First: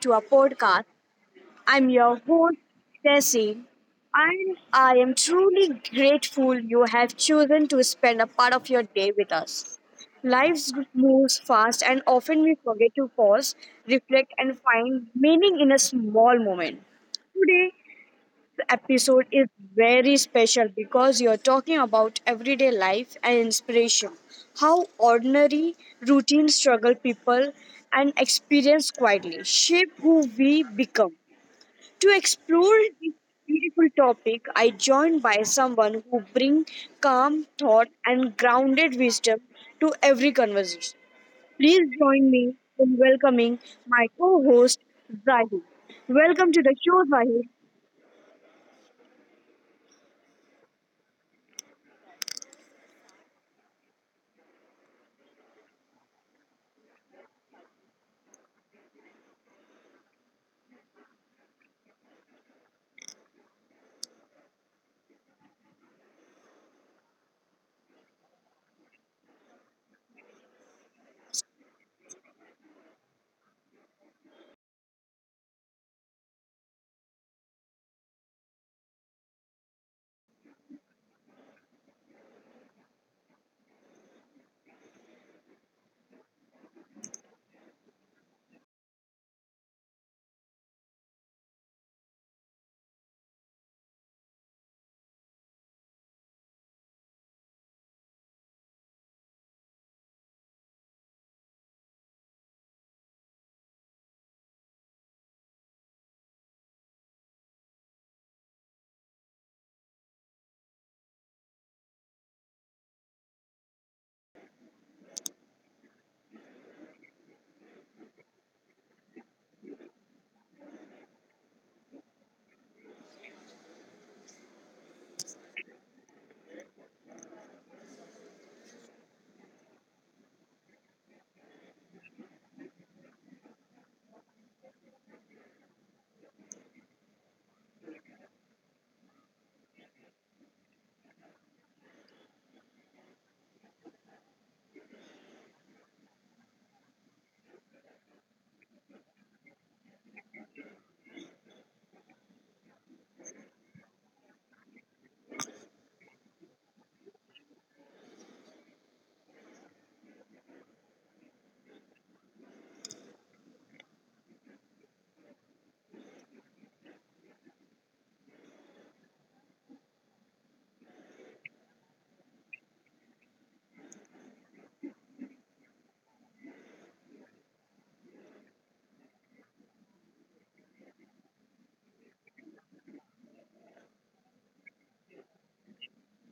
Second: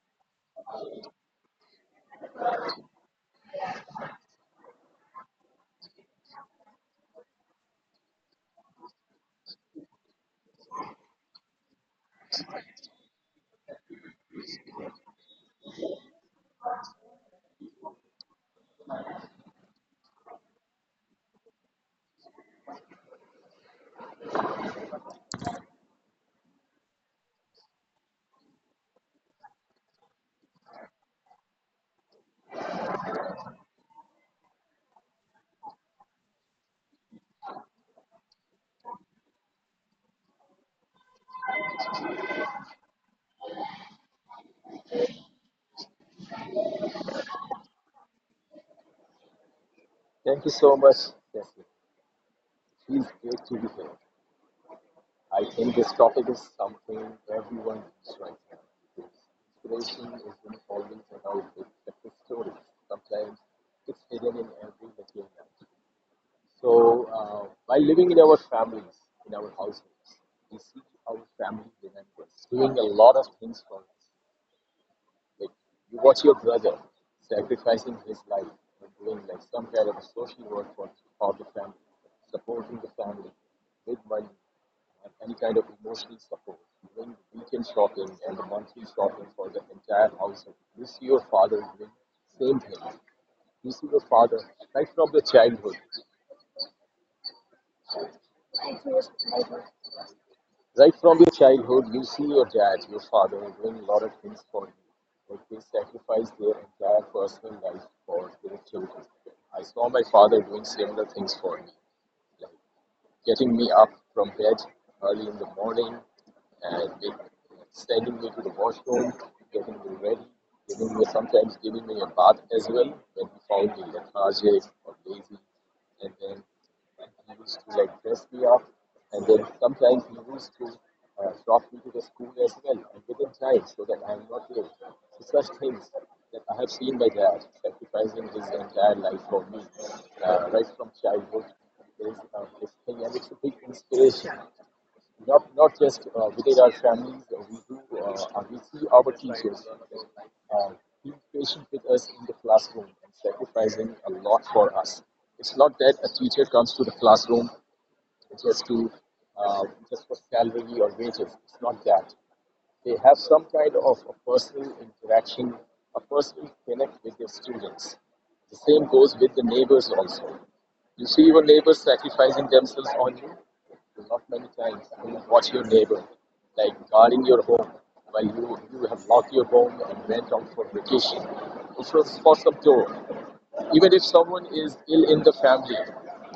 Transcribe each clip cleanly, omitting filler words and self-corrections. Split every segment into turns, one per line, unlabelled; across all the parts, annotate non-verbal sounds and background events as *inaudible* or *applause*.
to our podcast. I'm your host, Tessie, and I am truly grateful you have chosen to spend a part of your day with us. Life moves fast, and often we forget to pause, reflect, and find meaning in a small moment. Today episode is very special because you're talking about everyday life and inspiration, how ordinary, routine struggle people and experience quietly shape who we become. To explore this beautiful topic, I joined by someone who brings calm thought and grounded wisdom to every conversation. Please join me in welcoming my co-host Zahid. Welcome to the show, Zahid.
Thank you so much, Jesse. It feels great to be here. I think this topic is something everyone needs right now because inspiration isn't always about big success stories. Sometimes it's hidden in every little act. So, by living in our families, in our households, we see our family remembers doing a lot of things for us. Like you watch your brother sacrificing his life and doing like some kind of social work for the family, supporting the family with money and any kind of emotional support, doing weekend shopping and the monthly shopping for the entire household. You see your father doing same thing. You see your father right from the childhood Right from your childhood, you see your dad, your father, doing a lot of things for you. Like they sacrifice their entire personal life for their children. I saw my father doing similar things for me, like getting me up from bed early in the morning and make, sending me to the washroom, getting me ready, giving me sometimes giving me a bath as well when he found me lethargic or lazy, and then and he used to like dress me up and then sometimes we used to drop me to the school as well and within time so that I am not late. So such things that I have seen my dad sacrificing his entire life for me right from childhood is this thing, and it's a big inspiration. Not just within our families, we see our teachers uh, being patient with us in the classroom and sacrificing a lot for us. It's not that a teacher comes to the classroom just to uh, just for salary or wages. It's not that. They have some kind of a personal interaction, a personal connect with their students. The same goes with the neighbors also. You see your neighbors sacrificing themselves on you? Not many times. You watch your neighbor, like guarding your home while you have locked your home and went out for vacation. It was for some tour. Even if someone is ill in the family,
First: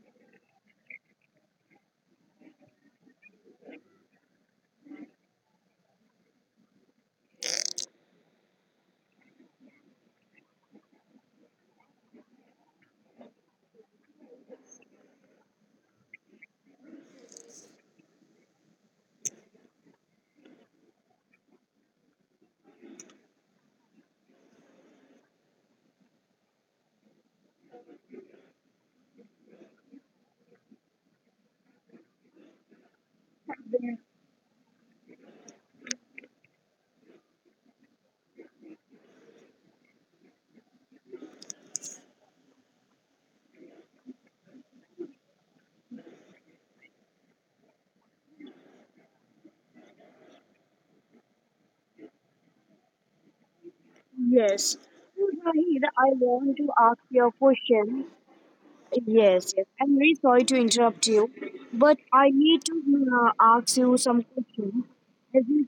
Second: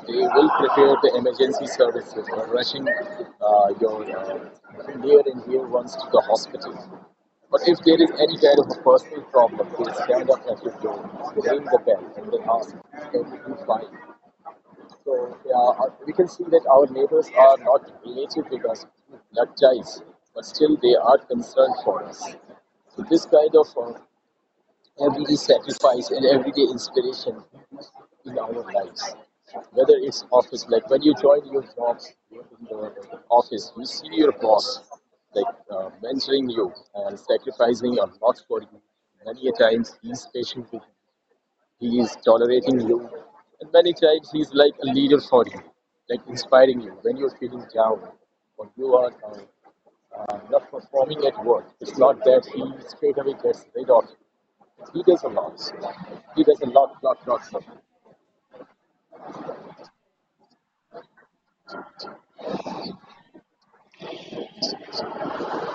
they will prepare the emergency services or rushing your near and dear ones to the hospital. But if there is any kind of a personal problem, they stand up at your door, they ring the bell, and they ask, "Is everything fine?" So yeah, we can see that our neighbors are not related with us through blood ties, but still they are concerned for us. So this kind of everyday sacrifice and everyday inspiration in our lives. Whether it's office, like when you join your job in the office, you see your boss like mentoring you and sacrificing a lot for you. Many a times he's patient with you, he is tolerating you, and many times he's like a leader for you, like inspiring you when you're feeling down or you are not performing at work. It's not that he straight away gets rid of you,
Yes.
he does a
So,
lot.
Zahid, I
He does
want
a
to
lot,
ask
lot,
you a
lot. Stuff.
question. Yes, yes. I'm very sorry to interrupt you, but I need to ask you some questions. As you,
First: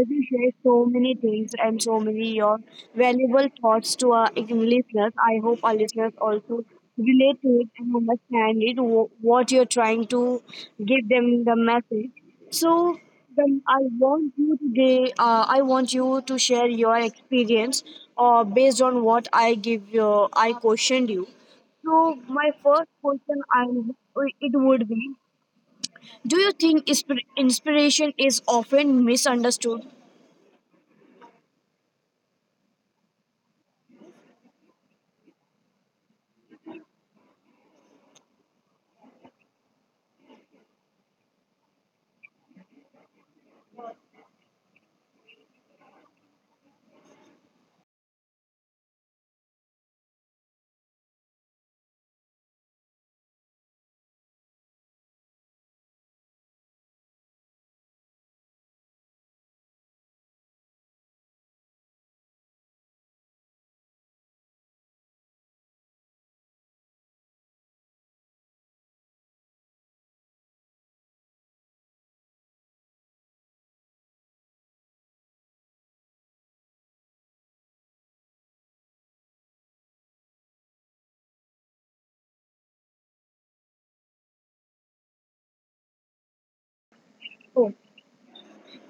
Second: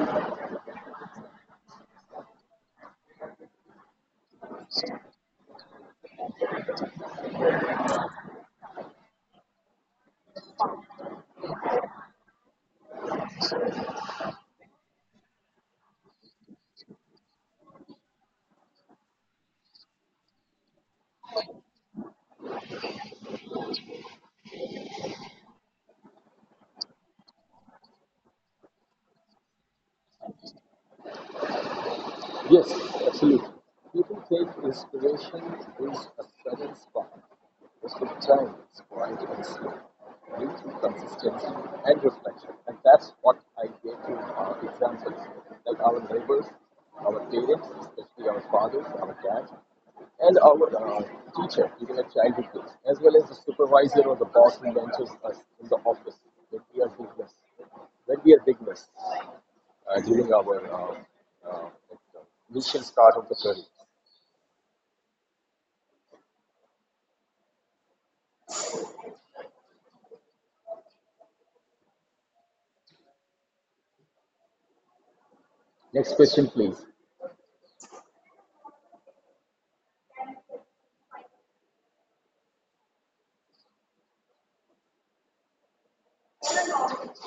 as you share so many things and so many your valuable thoughts to our listeners, I hope our listeners also relate to it and understand it, what you're trying to give them the message. So, then I want you today. I want you to share your experience, based on what I give you. I questioned you. So my first question I it would be, do you think inspiration is often misunderstood?
Yes, absolutely. People think inspiration is a sudden spark, most of the time it's quiet and slow, built through consistency and reflection. And that's what I gave to our examples, like our neighbors, our parents, especially our fathers, our dads, and our teacher, even at childhood days, as well as the supervisor or the boss who mentors us in the office when we are beginners. When we are beginners during our initial start of the career. Next question, please.
Oh,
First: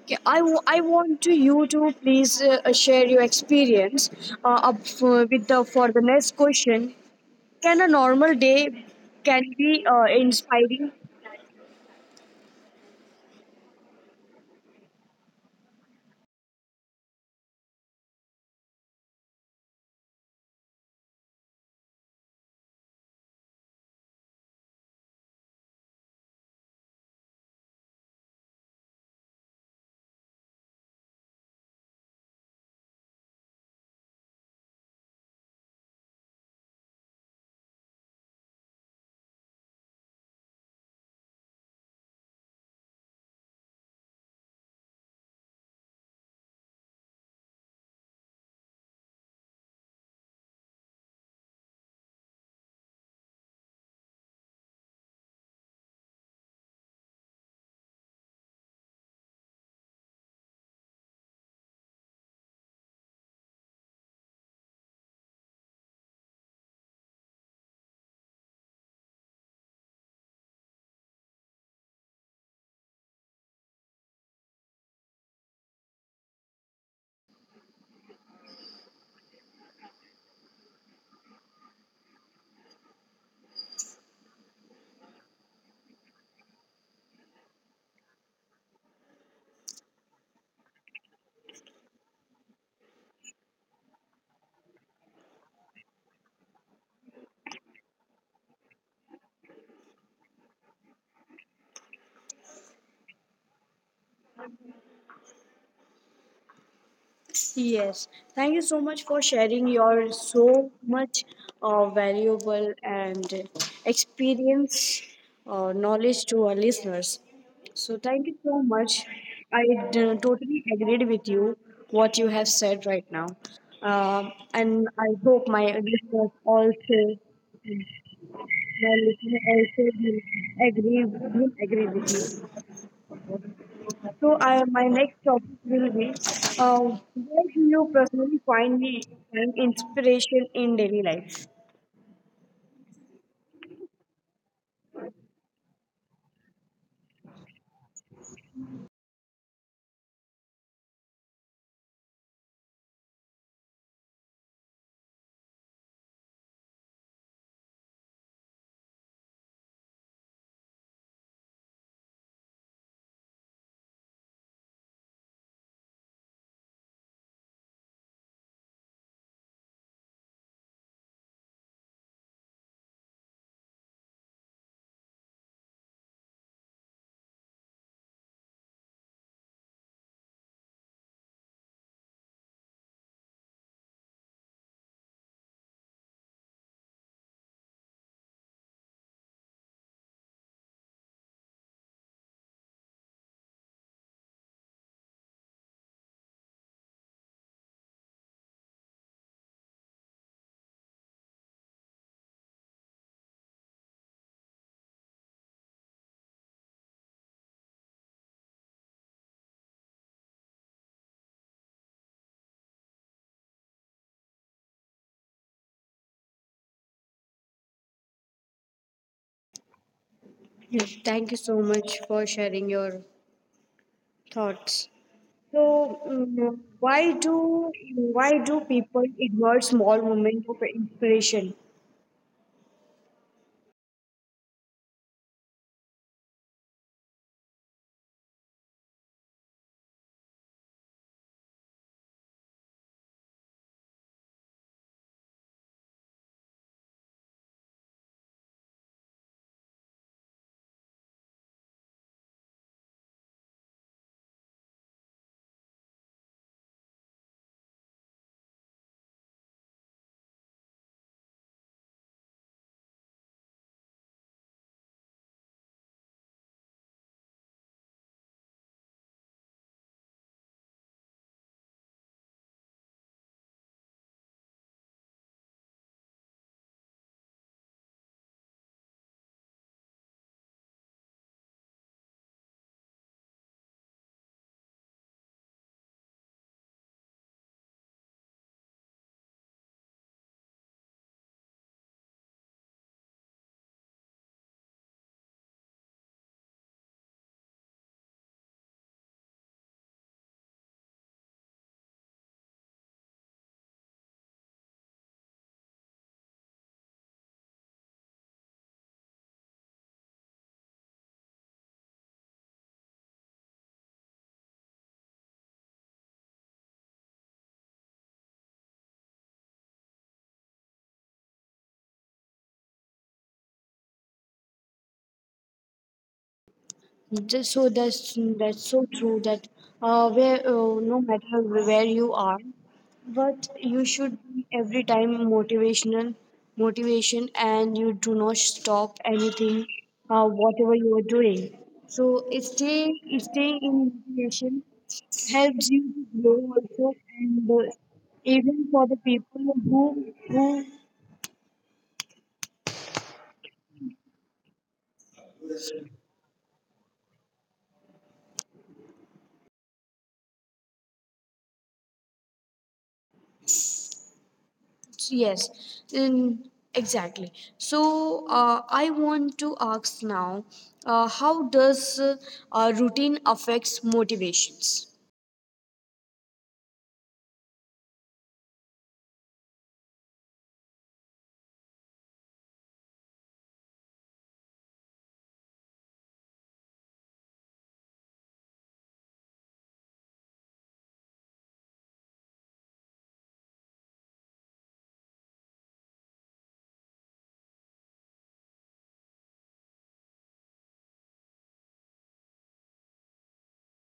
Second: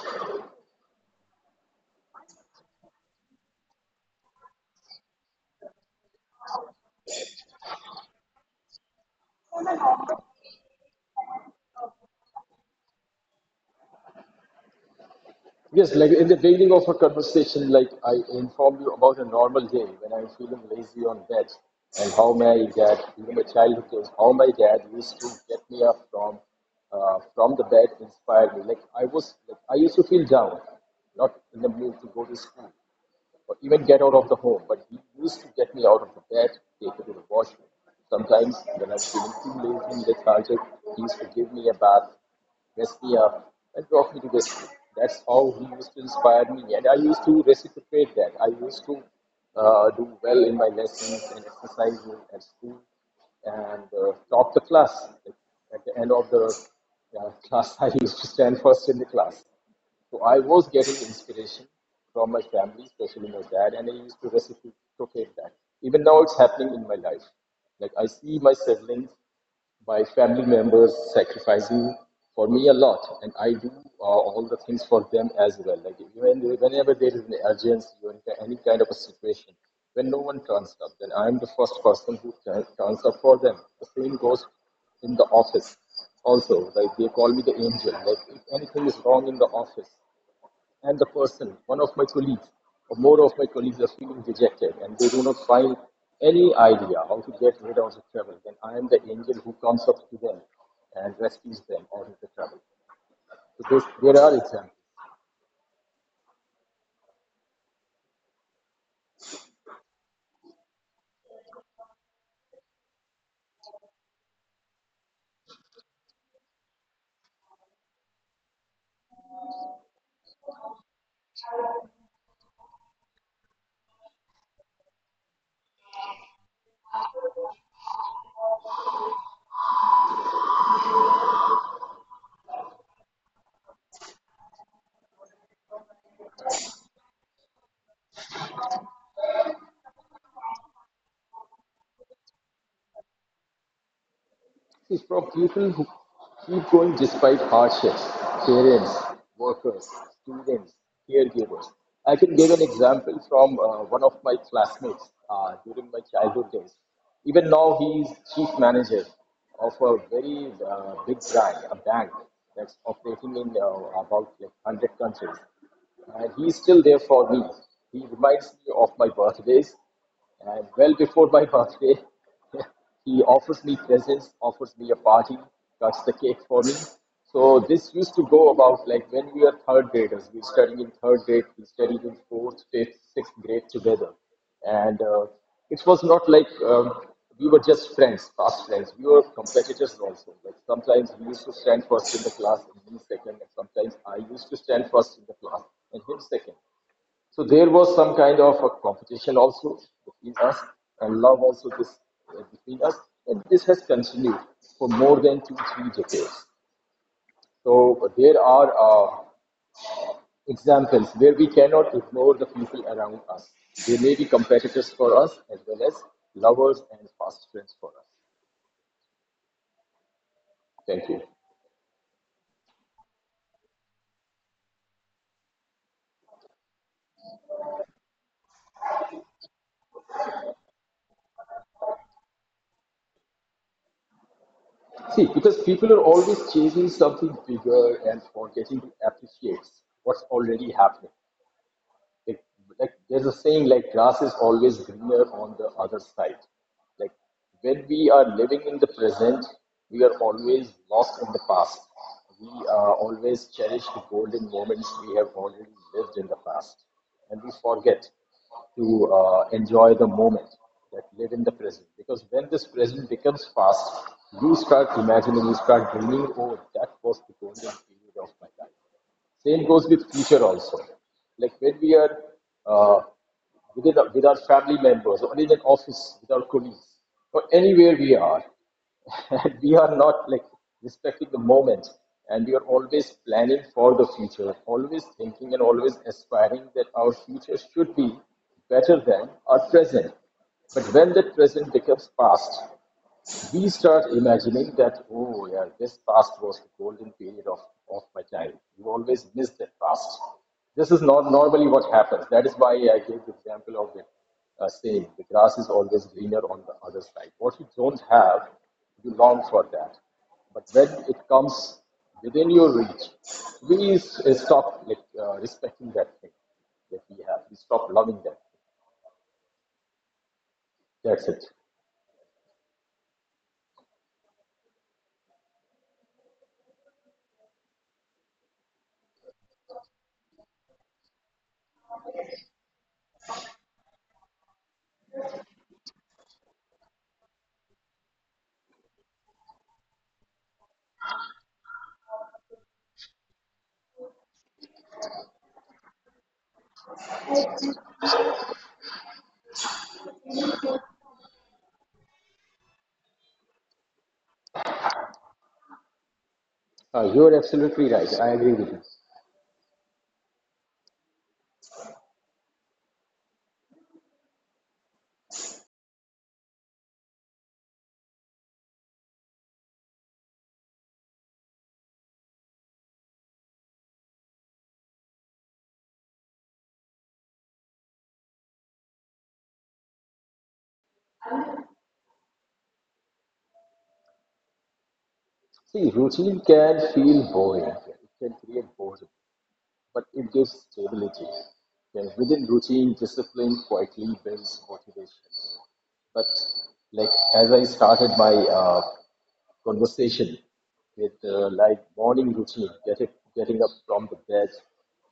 okay, I want to you to please share your experience up for, with the for the next question. Can a normal day can be inspiring?
Yes, like in the beginning of our conversation, like I informed you about a normal day when I'm feeling lazy on bed and how my dad, during my childhood days, how my dad used to get me up from the bed, inspired me. Like I used to feel down, not in the mood to go to school or even get out of the home. But he used to get me out of the bed, take me to the washroom. Sometimes when I was feeling too lazy, lethargic, he used to give me a bath, dress me up, and drop me to the school. That's how he used to inspire me, and I used to reciprocate that. I used to do well in my lessons and exercises at school, and top the class. At the end of the *laughs* class, I used to stand first in the class. So I was getting inspiration from my family, especially my dad, and I used to reciprocate that. Even now, it's happening in my life. Like I see my siblings, my family members sacrificing for me a lot, and I do all the things for them as well. Like even whenever there is an urgency or any kind of a situation, when no one turns up, then I am the first person who turns up for them. The same goes in the office. Also, like they call me the angel. Like if anything is wrong in the office, and the person, one of my colleagues, or more of my colleagues are feeling dejected, and they do not find any idea how to get rid of the trouble, then I am the angel who comes up to them and rescues them out of the trouble. So this, there are examples.
Yes, thank you so much for sharing your so much valuable and experience knowledge to our listeners. So thank you so much. I totally agreed with you what you have said right now. Um and I hope my listeners also, will agree with you. So, I, my next topic will be where do you personally find inspiration in daily life?
See, from people who keep going despite hardships, parents, workers, students, caregivers. I can give an example from one of my classmates during my childhood days. Even now, he is chief manager of a very big brand, a bank that's operating in about like 100 countries. And he is still there for me. He reminds me of my birthdays and well before my birthday *laughs* He offers me presents, offers me a party, cuts the cake for me. So this used to go about like when we were third graders. We studied in third grade, we studied in fourth, fifth, sixth grade together, and it was not like we were just friends, fast friends. We were competitors also. Like sometimes he used to stand first in the class and me second, and sometimes I used to stand first in the class and him second. So there was some kind of a competition also between us and love also this, between us. And this has continued for more than two, three decades. So there are examples where we cannot ignore the people around us. They may be competitors for us as well as lovers and fast friends for us. Thank you.
Yes, thank you so much for sharing your thoughts. So, why do people ignore small moments of inspiration?
See, because people are always chasing something bigger and forgetting to appreciate what's already happening. Like, like there's a saying like grass is always greener on the other side. Like when we are living in the present, we are always lost in the past. We always cherish the golden moments we have already lived in the past, and we forget to enjoy the moment, that live in the present. Because when this present becomes past, you start imagining, you start dreaming, oh, that was the golden period of my life. Same goes with future also. Like when we are uh, within with our family members, or in an office with our colleagues, or anywhere we are, *laughs* and we are not like respecting the moment, and we are always planning for the future, always thinking and always aspiring that our future should be better than our present. But when that present becomes past, we start imagining that, oh, yeah, this past was the golden period of my child. You always miss that past. This is not normally what happens. That is why I gave the example of the saying, the grass is always greener on the other side. What you don't have, you long for that. But when it comes within your reach, we stop like, respecting that thing that we have. We stop loving that. That's it.
Just so that's so true that where no matter where you are, but you should be every time motivation and you do not stop anything whatever you are doing. So staying in motivation helps you to grow also and even for the people who.
You are absolutely right. I agree with you.
Yes, in, exactly. So I want to ask now, how does routine affects motivations?
See, routine can feel boring. It can create boredom, but it gives stability. Then within routine, discipline quietly builds motivation. But like as I started my conversation with like morning routine, getting up from the bed,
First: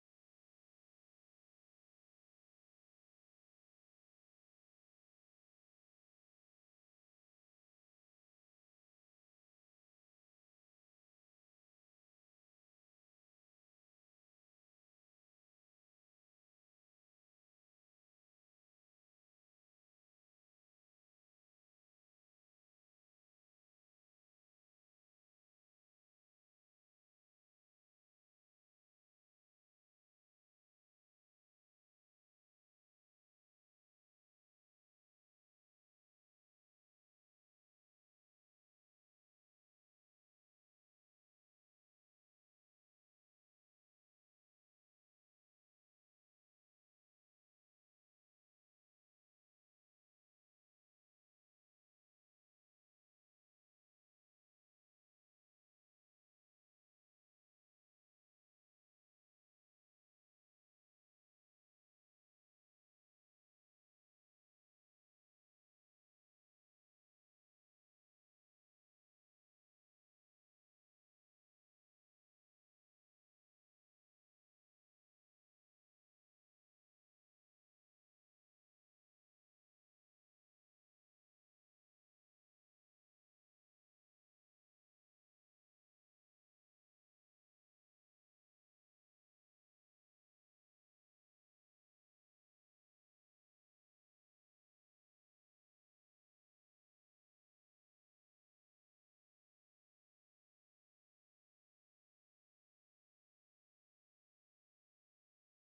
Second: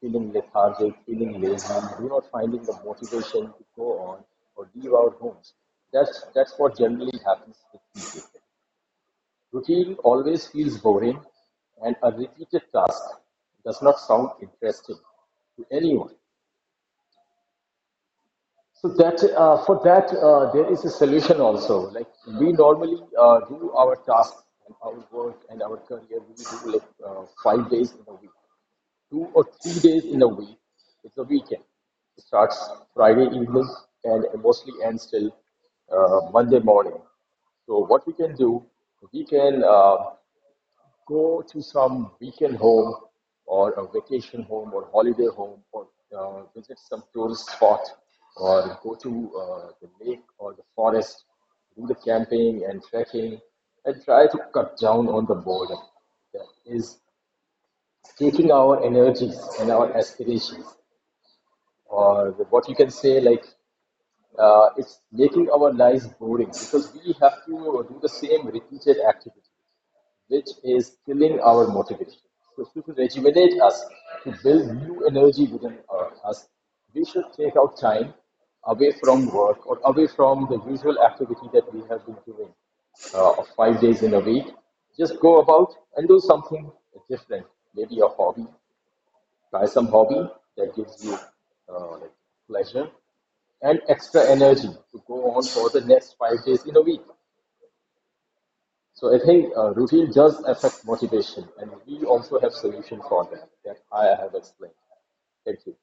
feeling lethargic, feeling lazy, do not finding the motivation to go on or leave our homes. That's what generally happens with people. Routine always feels boring, and a repeated task does not sound interesting to anyone. So that for that there is a solution also. Like we normally do our task and our work and our career, we do like 5 days in a week, 2 or 3 days in a week. It's a weekend. It starts Friday evening and mostly ends till Monday morning. So what we can do, we can go to some weekend home or a vacation home or holiday home or visit some tourist spot or go to the lake or the forest, do the camping and trekking and try to cut down on the boredom that is taking our energies and our aspirations, or what you can say, like it's making our lives boring because we have to do the same repeated activity, which is killing our motivation. So to rejuvenate us, to build new energy within us, we should take out time away from work or away from the usual activity that we have been doing, of 5 days in a week. Just go about and do something different. Maybe a hobby. Try some hobby that gives you uh, like pleasure and extra energy to go on for the next 5 days in a week. So I think routine does affect motivation, and we also have solution for that that I have explained. Thank you.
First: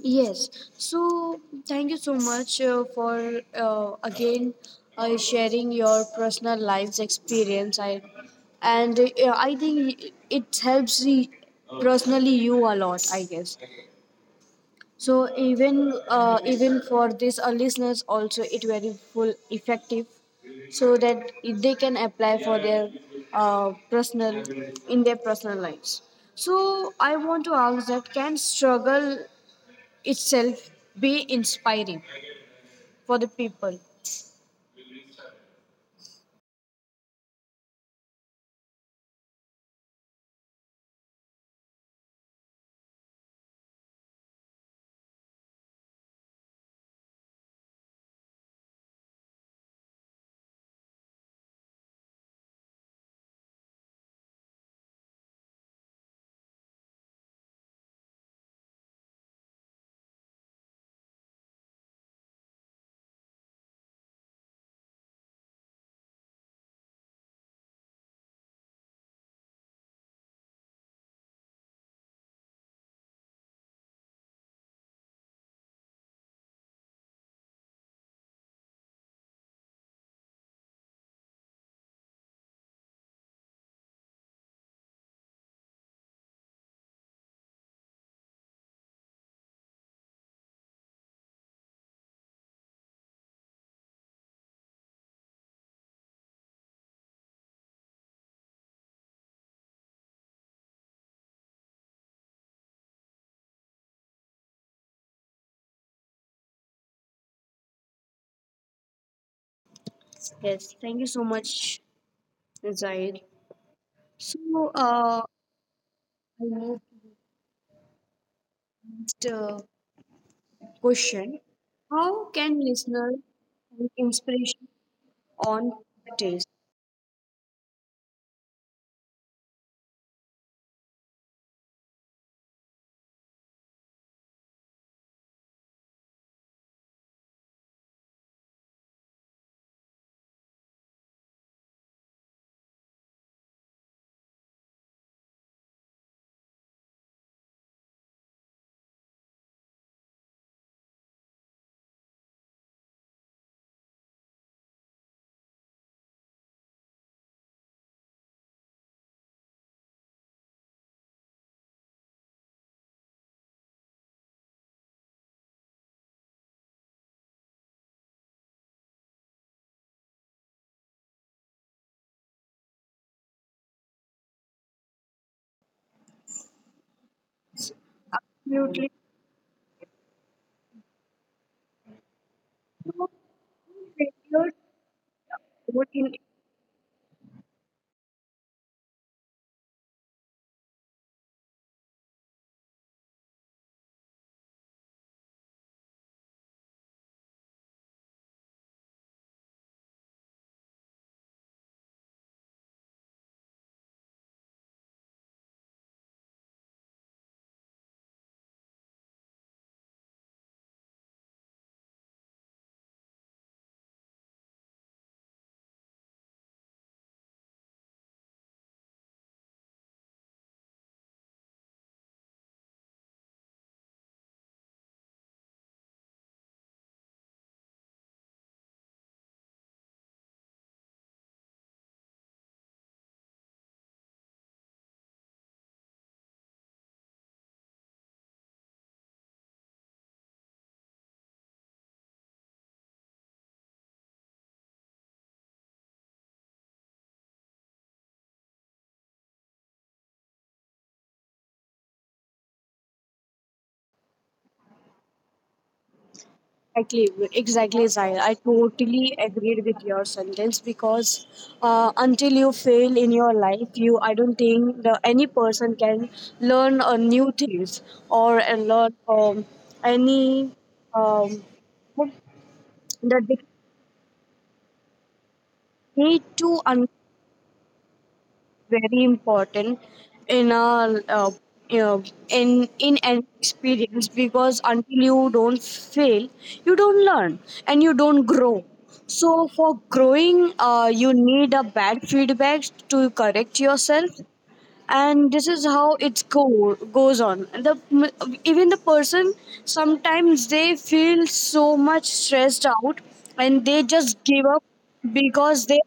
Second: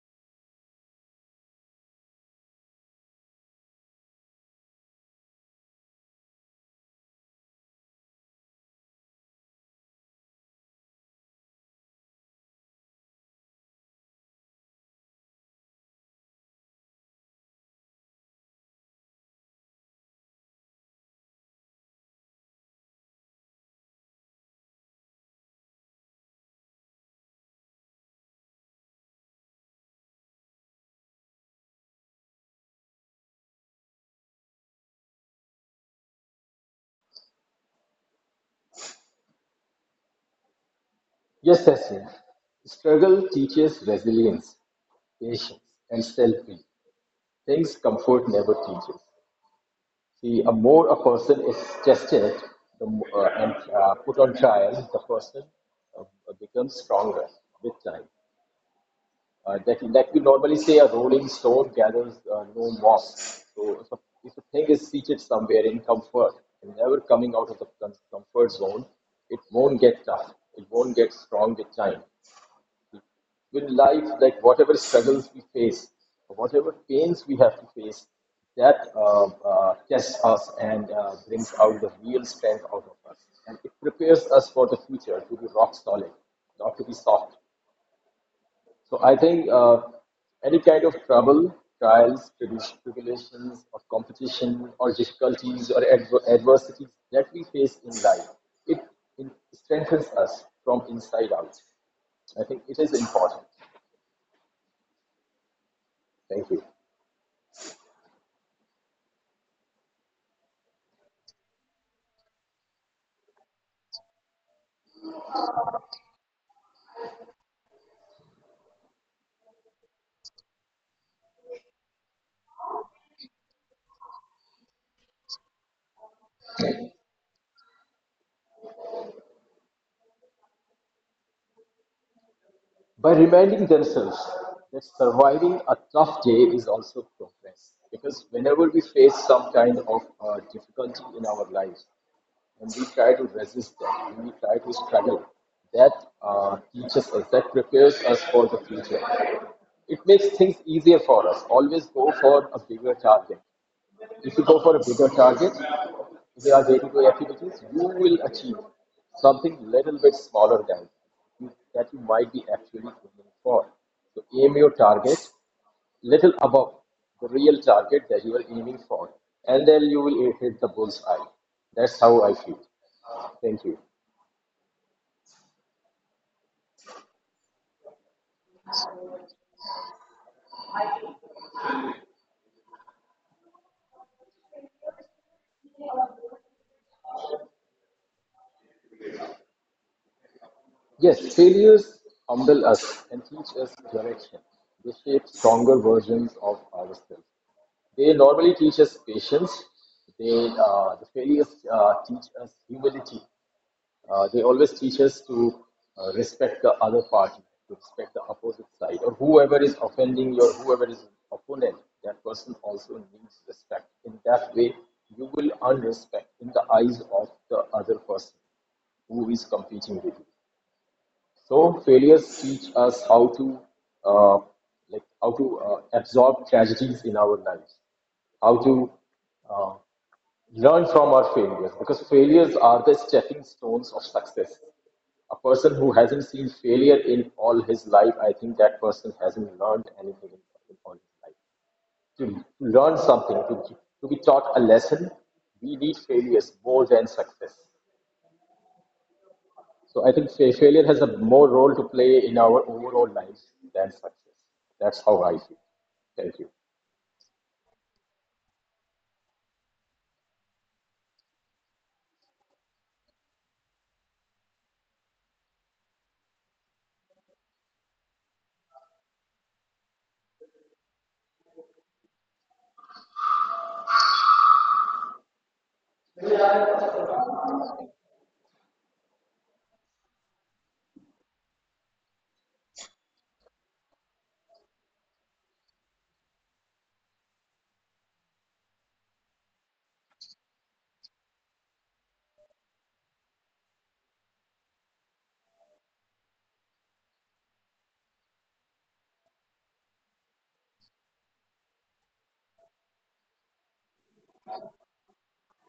Yes. So thank you so much for again sharing your personal life's experience. I and I think it helps the, personally you a lot. I guess. So even even for these listeners also it very full effective so that they can apply for their personal in their personal lives. So I want to ask that can struggle itself be inspiring for the people?
Yes, Tasneem. Struggle teaches resilience, patience, and self belief. Things comfort never teaches. See, a person is tested, the, mo- and put on trial, the person uh, becomes stronger with time. That we normally say a rolling stone gathers no moss. So if a thing is seated somewhere in comfort and never coming out of the comfort zone, it won't get tough. It won't get strong with time. With life, like whatever struggles we face, whatever pains we have to face, that tests us and brings out the real strength out of us. And it prepares us for the future to be rock solid, not to be soft. So I think any kind of trouble, trials, tribulations, or competition, or difficulties, or adversities that we face in life, it, it strengthens us from inside out. I think it is important. Thank you.
Yes, thank you so much, Zaid. So I move to the question: how can listeners find inspiration on taste?
By reminding themselves that surviving a tough day is also progress. Because whenever we face some kind of difficulty in our lives, and we try to resist that, and we try to struggle, that teaches us, that prepares us for the future. It makes things easier for us. Always go for a bigger target. If you go for a bigger target, if there are day-to-day activities, you will achieve something little bit smaller than that you might be actually aiming for. So aim your target little above the real target that you are aiming for, and then you will hit the bull's eye. That's how I feel. Thank you.
Absolutely. Failure would in
Yes, failures humble us and teach us direction. They shape stronger versions of ourselves. They normally teach us patience. They, the failures teach us humility. They always teach us to respect the other party, to respect the opposite side, or whoever is offending you, or whoever is opponent. That person also needs respect. In that way, you will earn respect in the eyes of the other person who is competing with you. So failures teach us how to uh, how to absorb tragedies in our lives, how to uh, learn from our failures because failures are the stepping stones of success. A person who hasn't seen failure in all his life, I think that person hasn't learned anything in all his life. To learn something, to be taught a lesson, we need failures more than success. So I think failure has a more role to play in our overall lives than success. That's how I feel. Thank you.
exactly, Zahir. I totally agreed with your sentence because until you fail in your life, you I don't think the, any person can learn new things or learn any um, the need to understand. Very important in a you know, in an experience because until you don't fail, you don't learn and you don't grow. So for growing, you need a bad feedback to correct yourself, and this is how it goes on. The even the person sometimes they feel so much stressed out and they just give up because they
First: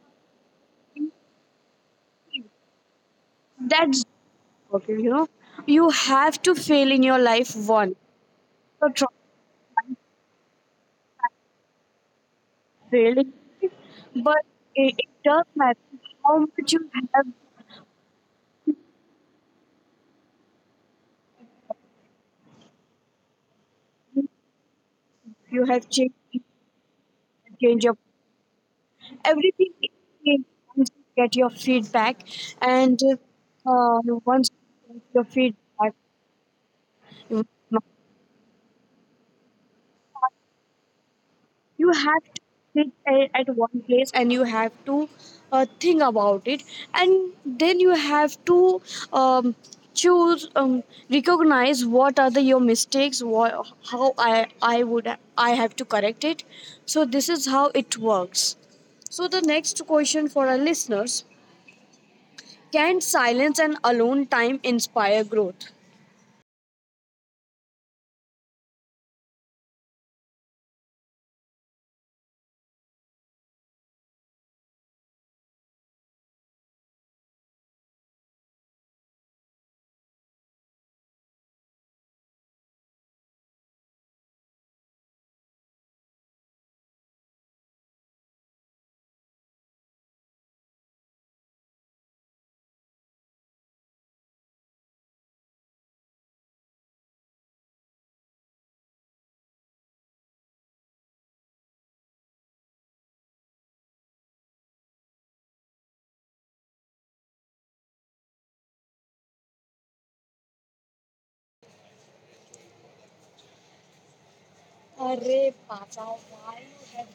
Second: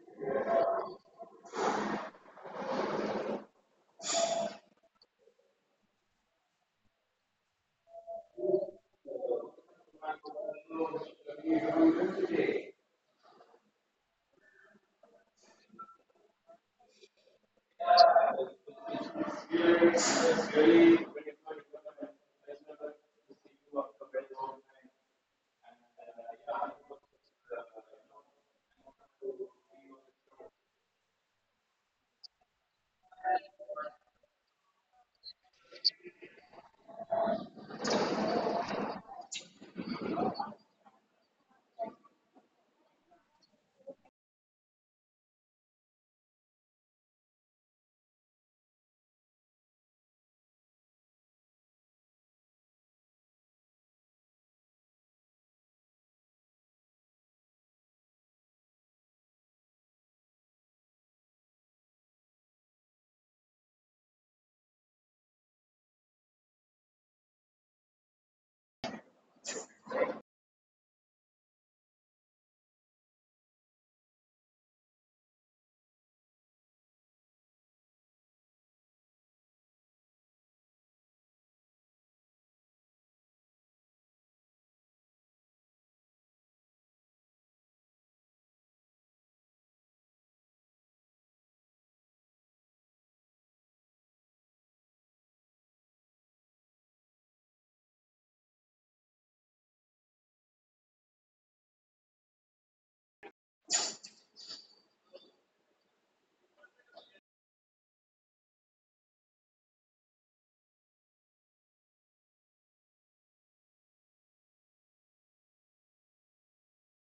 that's okay, you have to fail in your life once. So try failing, but it does matter how much you have. You have changed your everything. Is changed. Once you get your feedback, and once you get your feedback, you have to sit at one place and you have to think about it and then you have to um, choose, recognize what are the your mistakes, what, how I would I have to correct it. So this is how it works. So the next question for our listeners, can silence and alone time inspire growth? अरे पापा, why you have.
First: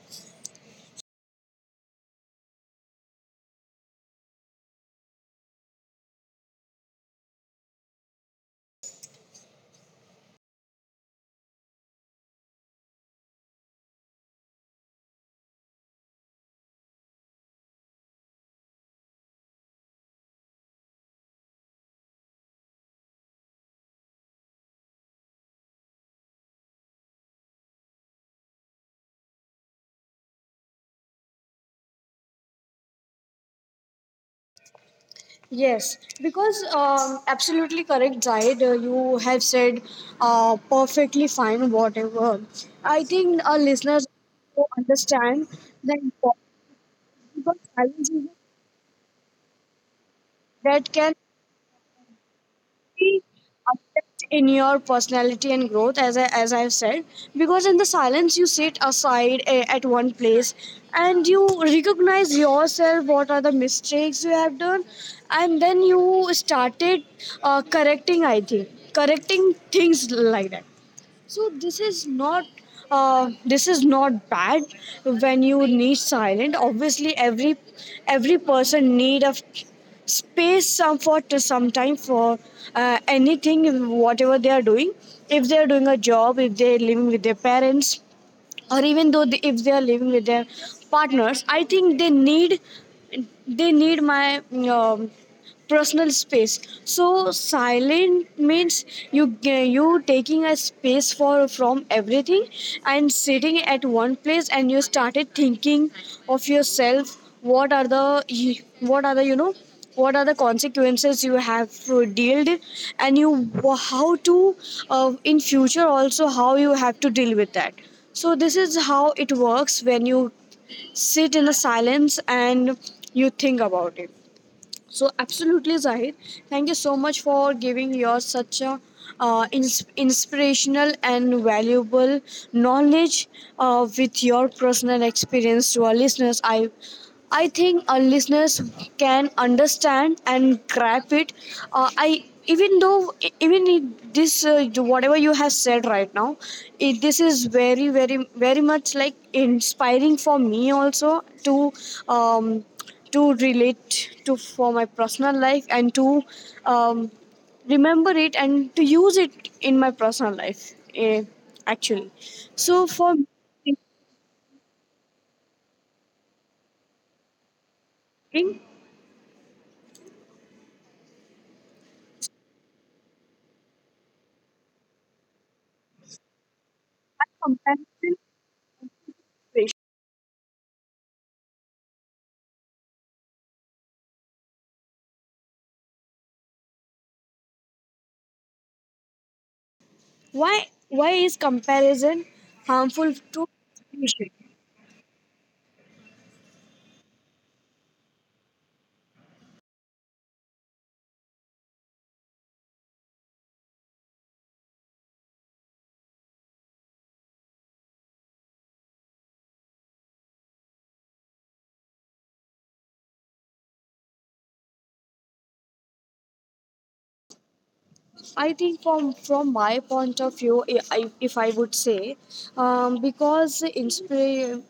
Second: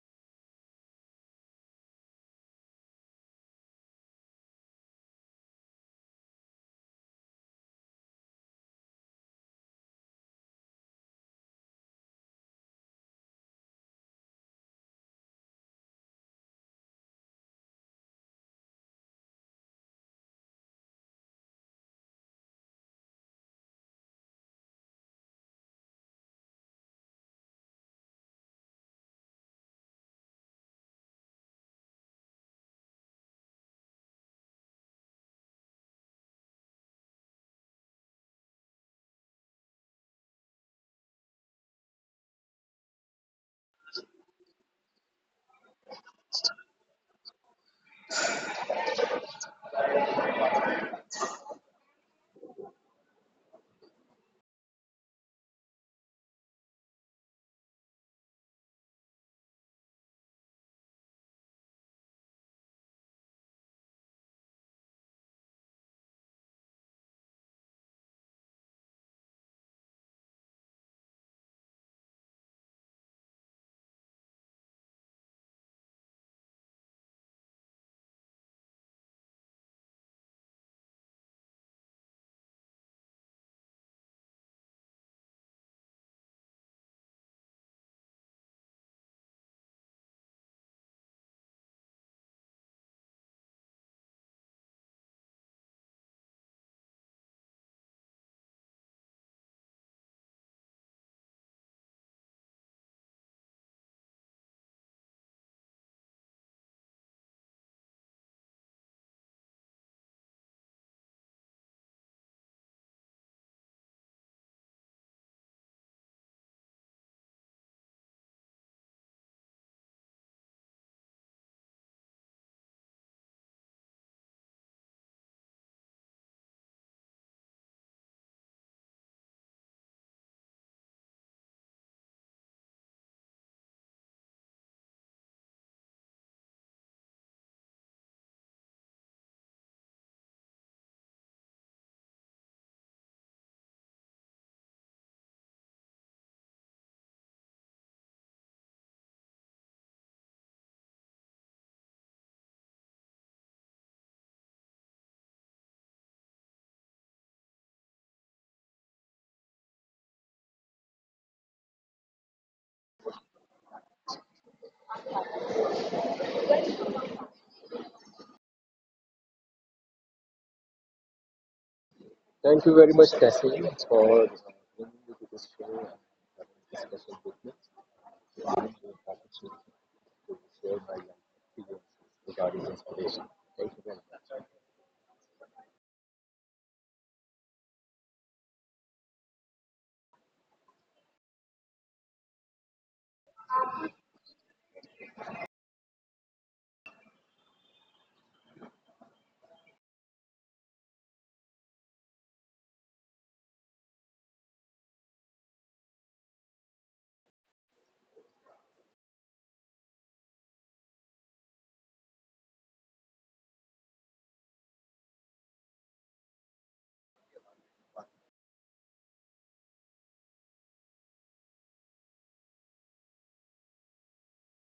Yes, because absolutely correct, Zaid. You have said perfectly fine, whatever. I think our listeners will understand the importance of challenges that can be in your personality and growth as I, as I've said, because in the silence you sit aside, at one place, and you recognize yourself what are the mistakes you have done, and then you started correcting, I think correcting things like that. So this is not, this is not bad when you need silent. Obviously, every person need a space, some for to some time for anything whatever they are doing. If they are doing a job, if they are living with their parents, or even though they, if they are living with their partners, I think they need, my um, personal space. So silent means, you taking a space for from everything and sitting at one place and you started thinking of yourself, what are the consequences you have dealt with, and you how to, in future also how you have to deal with that. So this is how it works when you sit in the silence and you think about it. So absolutely, Zahid, thank you so much for giving your such a inspirational and valuable knowledge with your personal experience to our listeners. I think our listeners can understand and grasp it. I Even though even if this, whatever you have said right now, this is very very very much like inspiring for me also to. Um, to relate to for my personal life and to, um, remember it and to use it in my personal life, actually. So for me, in
Thank you very much, Cassie, for bringing me to this show and having this discussion with me.
comparison,
Giving me the opportunity to share my life experiences regarding inspiration. Thank you very much.
why is comparison harmful to education? I think, from my point of view, if I would say, because inspire,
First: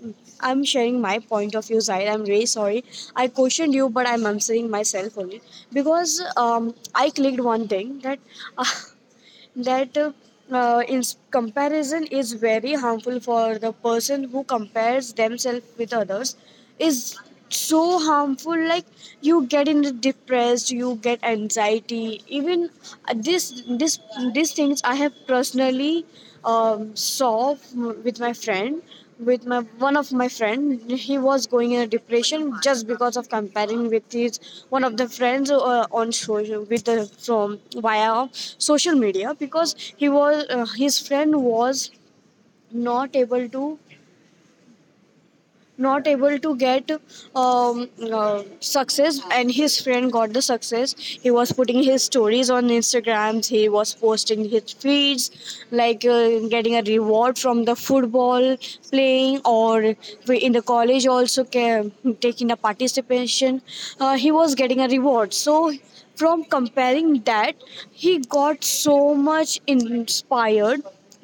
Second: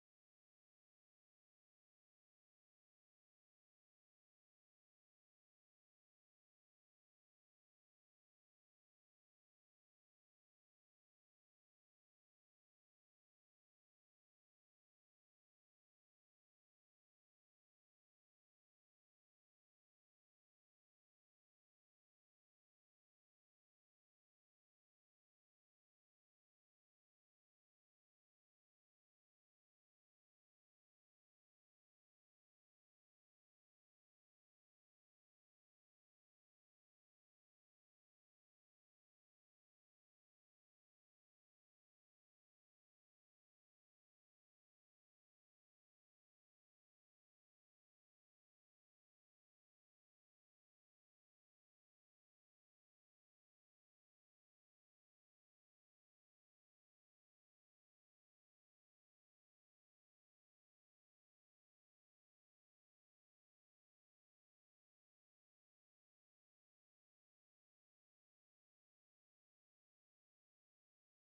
I'm sharing my point of view. Zaid, I'm really sorry. I questioned you, but I'm answering myself only because, I clicked one thing that *laughs* that in comparison is very harmful for the person who compares themselves with others, is so harmful. Like you get in the depressed, you get anxiety, even, this this these things I have personally, saw with my friend, with my one of my friend, he was going in a depression just because of comparing with his, one of the friends, on social, with the from via social media. Because he was, his friend was not able to not able to get, success, and his friend got the success. He was putting his stories on instagrams, he was posting his feeds, like, getting a reward from the football playing or in the college also, taking a participation, he was getting a reward. So from comparing that, he got so much inspired,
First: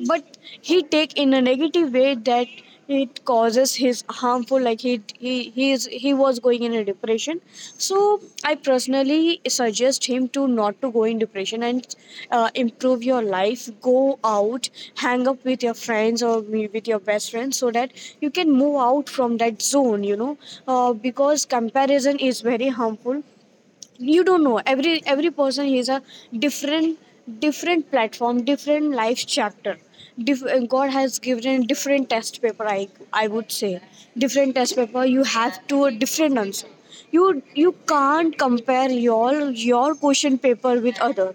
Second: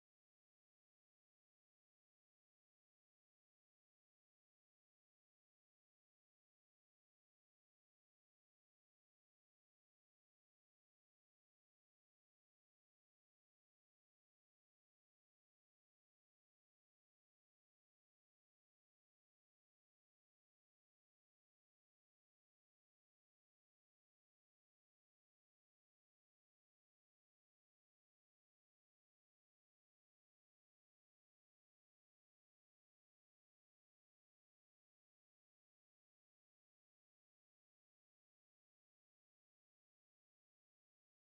but he take in a negative way that it causes his harmful. Like he, he is, he was going in a depression. So I personally suggest him to not to go in depression and improve your life, go out, hang up with your friends, or with your best friends, so that you can move out from that zone, you know. Because comparison is very harmful. You don't know, every person is a different different platform, different life chapter. God has given different test paper, I would say, different test paper. You have to a different answer. You can't compare your question paper with other.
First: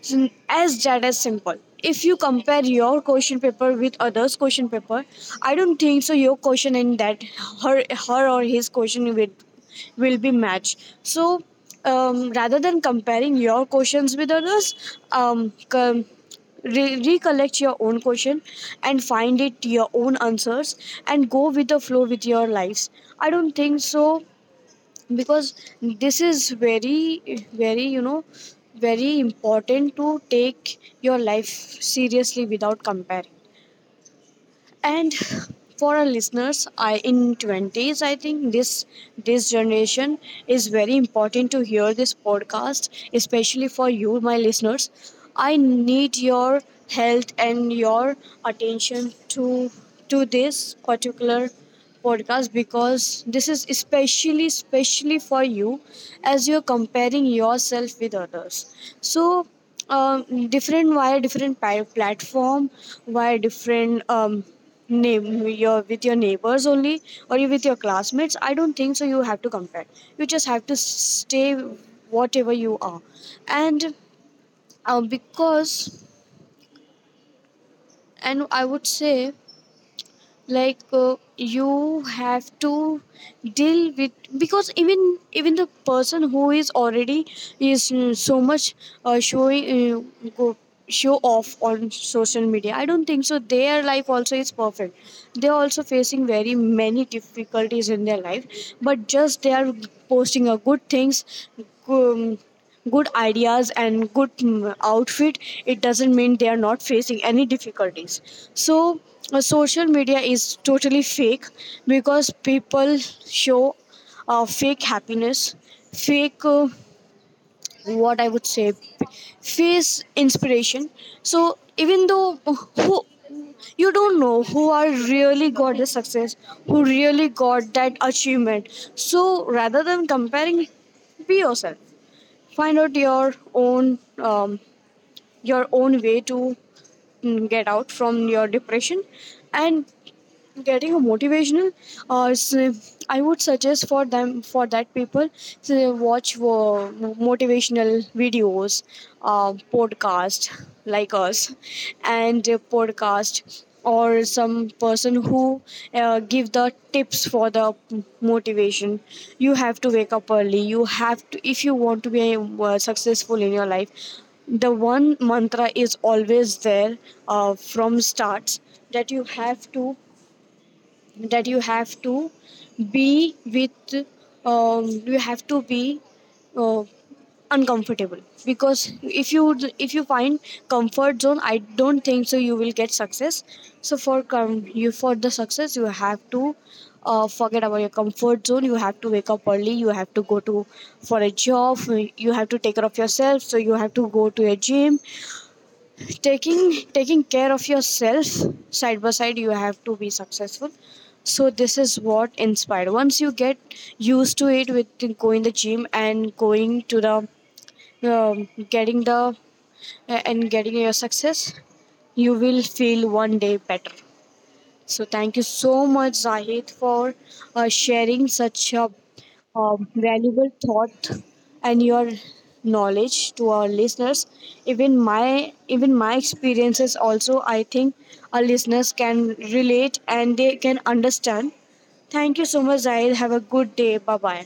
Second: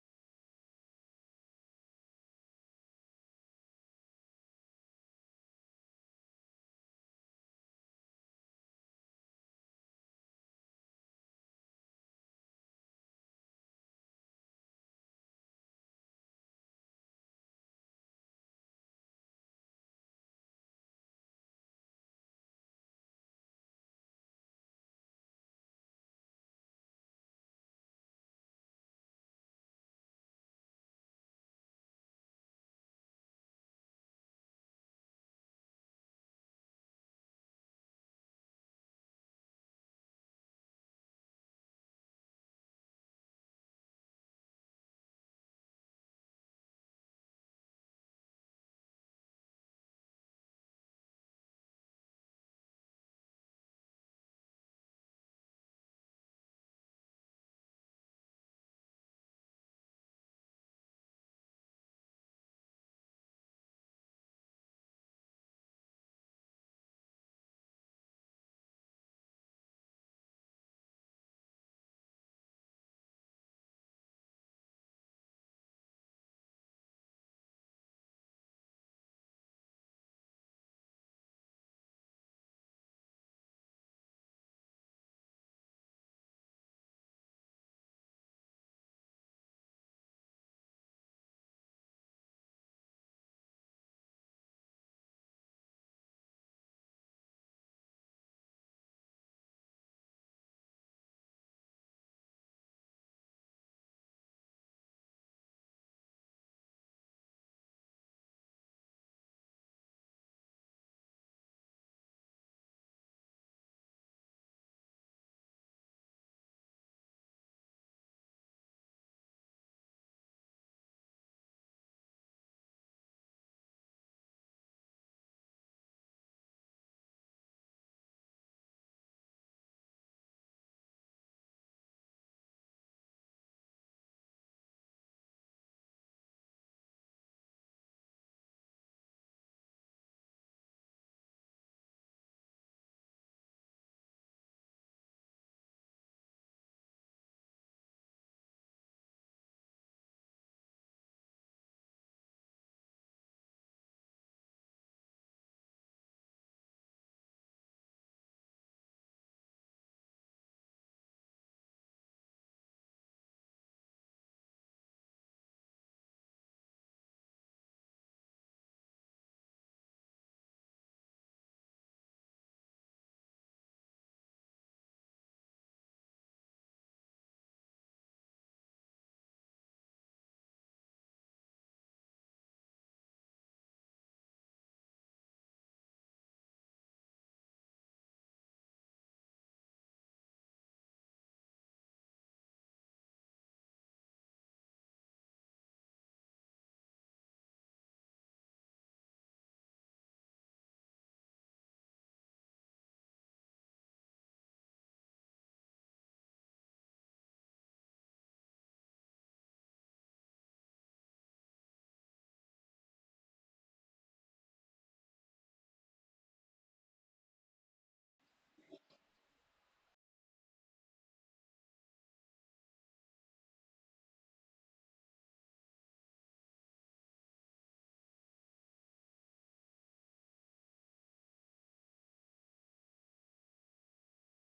It's as that as simple. If you compare your question paper with others' question paper, I don't think so. Your question, and that her, her or his question with, will be matched. So, rather than comparing your questions with others, um, com- recollect your own question and find it your own answers and go with the flow with your lives. I don't think so. Because this is very, you know, very important to take your life seriously without comparing. And for our listeners, I in 20s, I think this generation is very important to hear this podcast, especially for you my listeners. I need your health and your attention to this particular podcast, because this is especially for you, as you're comparing yourself with others. So, different via different, platform, via different, name your with your neighbors only, or you with your classmates, I don't think so you have to compare. You just have to stay whatever you are. And because, and I would say, like, you have to deal with, because even the person who is already is, so much, showing, go show off on social media, I don't think so their life also is perfect. They're also facing very many difficulties in their life, but just they are posting a good things, um, good ideas and good, outfit. It doesn't mean they are not facing any difficulties. So, social media is totally fake, because people show fake happiness, fake, what I would say, face inspiration. So even though who, you don't know who are really got the success, who really got that achievement. So rather than comparing, be yourself, find out your own, your own way to, get out from your depression and getting a motivational, or I would suggest for them, for that people to watch motivational videos, podcast like us, and podcast, or some person who give the tips for the motivation. You have to wake up early. You have to, if you want to be successful in your life, the one mantra is always there, from starts, that you have to, that you have to be with, you have to be, uh, uncomfortable. Because if you, find comfort zone, I don't think so you will get success. So for, you for the success, you have to forget about your comfort zone. You have to wake up early, you have to go to for a job, you have to take care of yourself, so you have to go to a gym. taking Taking care of yourself side by side, you have to be successful. So this is what inspired. Once you get used to it, with going the gym and going to the, getting the, and getting your success, you will feel one day better. So thank you so much, Zahid, for sharing such a, valuable thought and your knowledge to our listeners. Even my experiences also, I think our listeners can relate and they can understand. Thank you so much, Zahid. Have a good day. Bye bye.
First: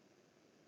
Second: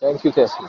Thank you, Cassie.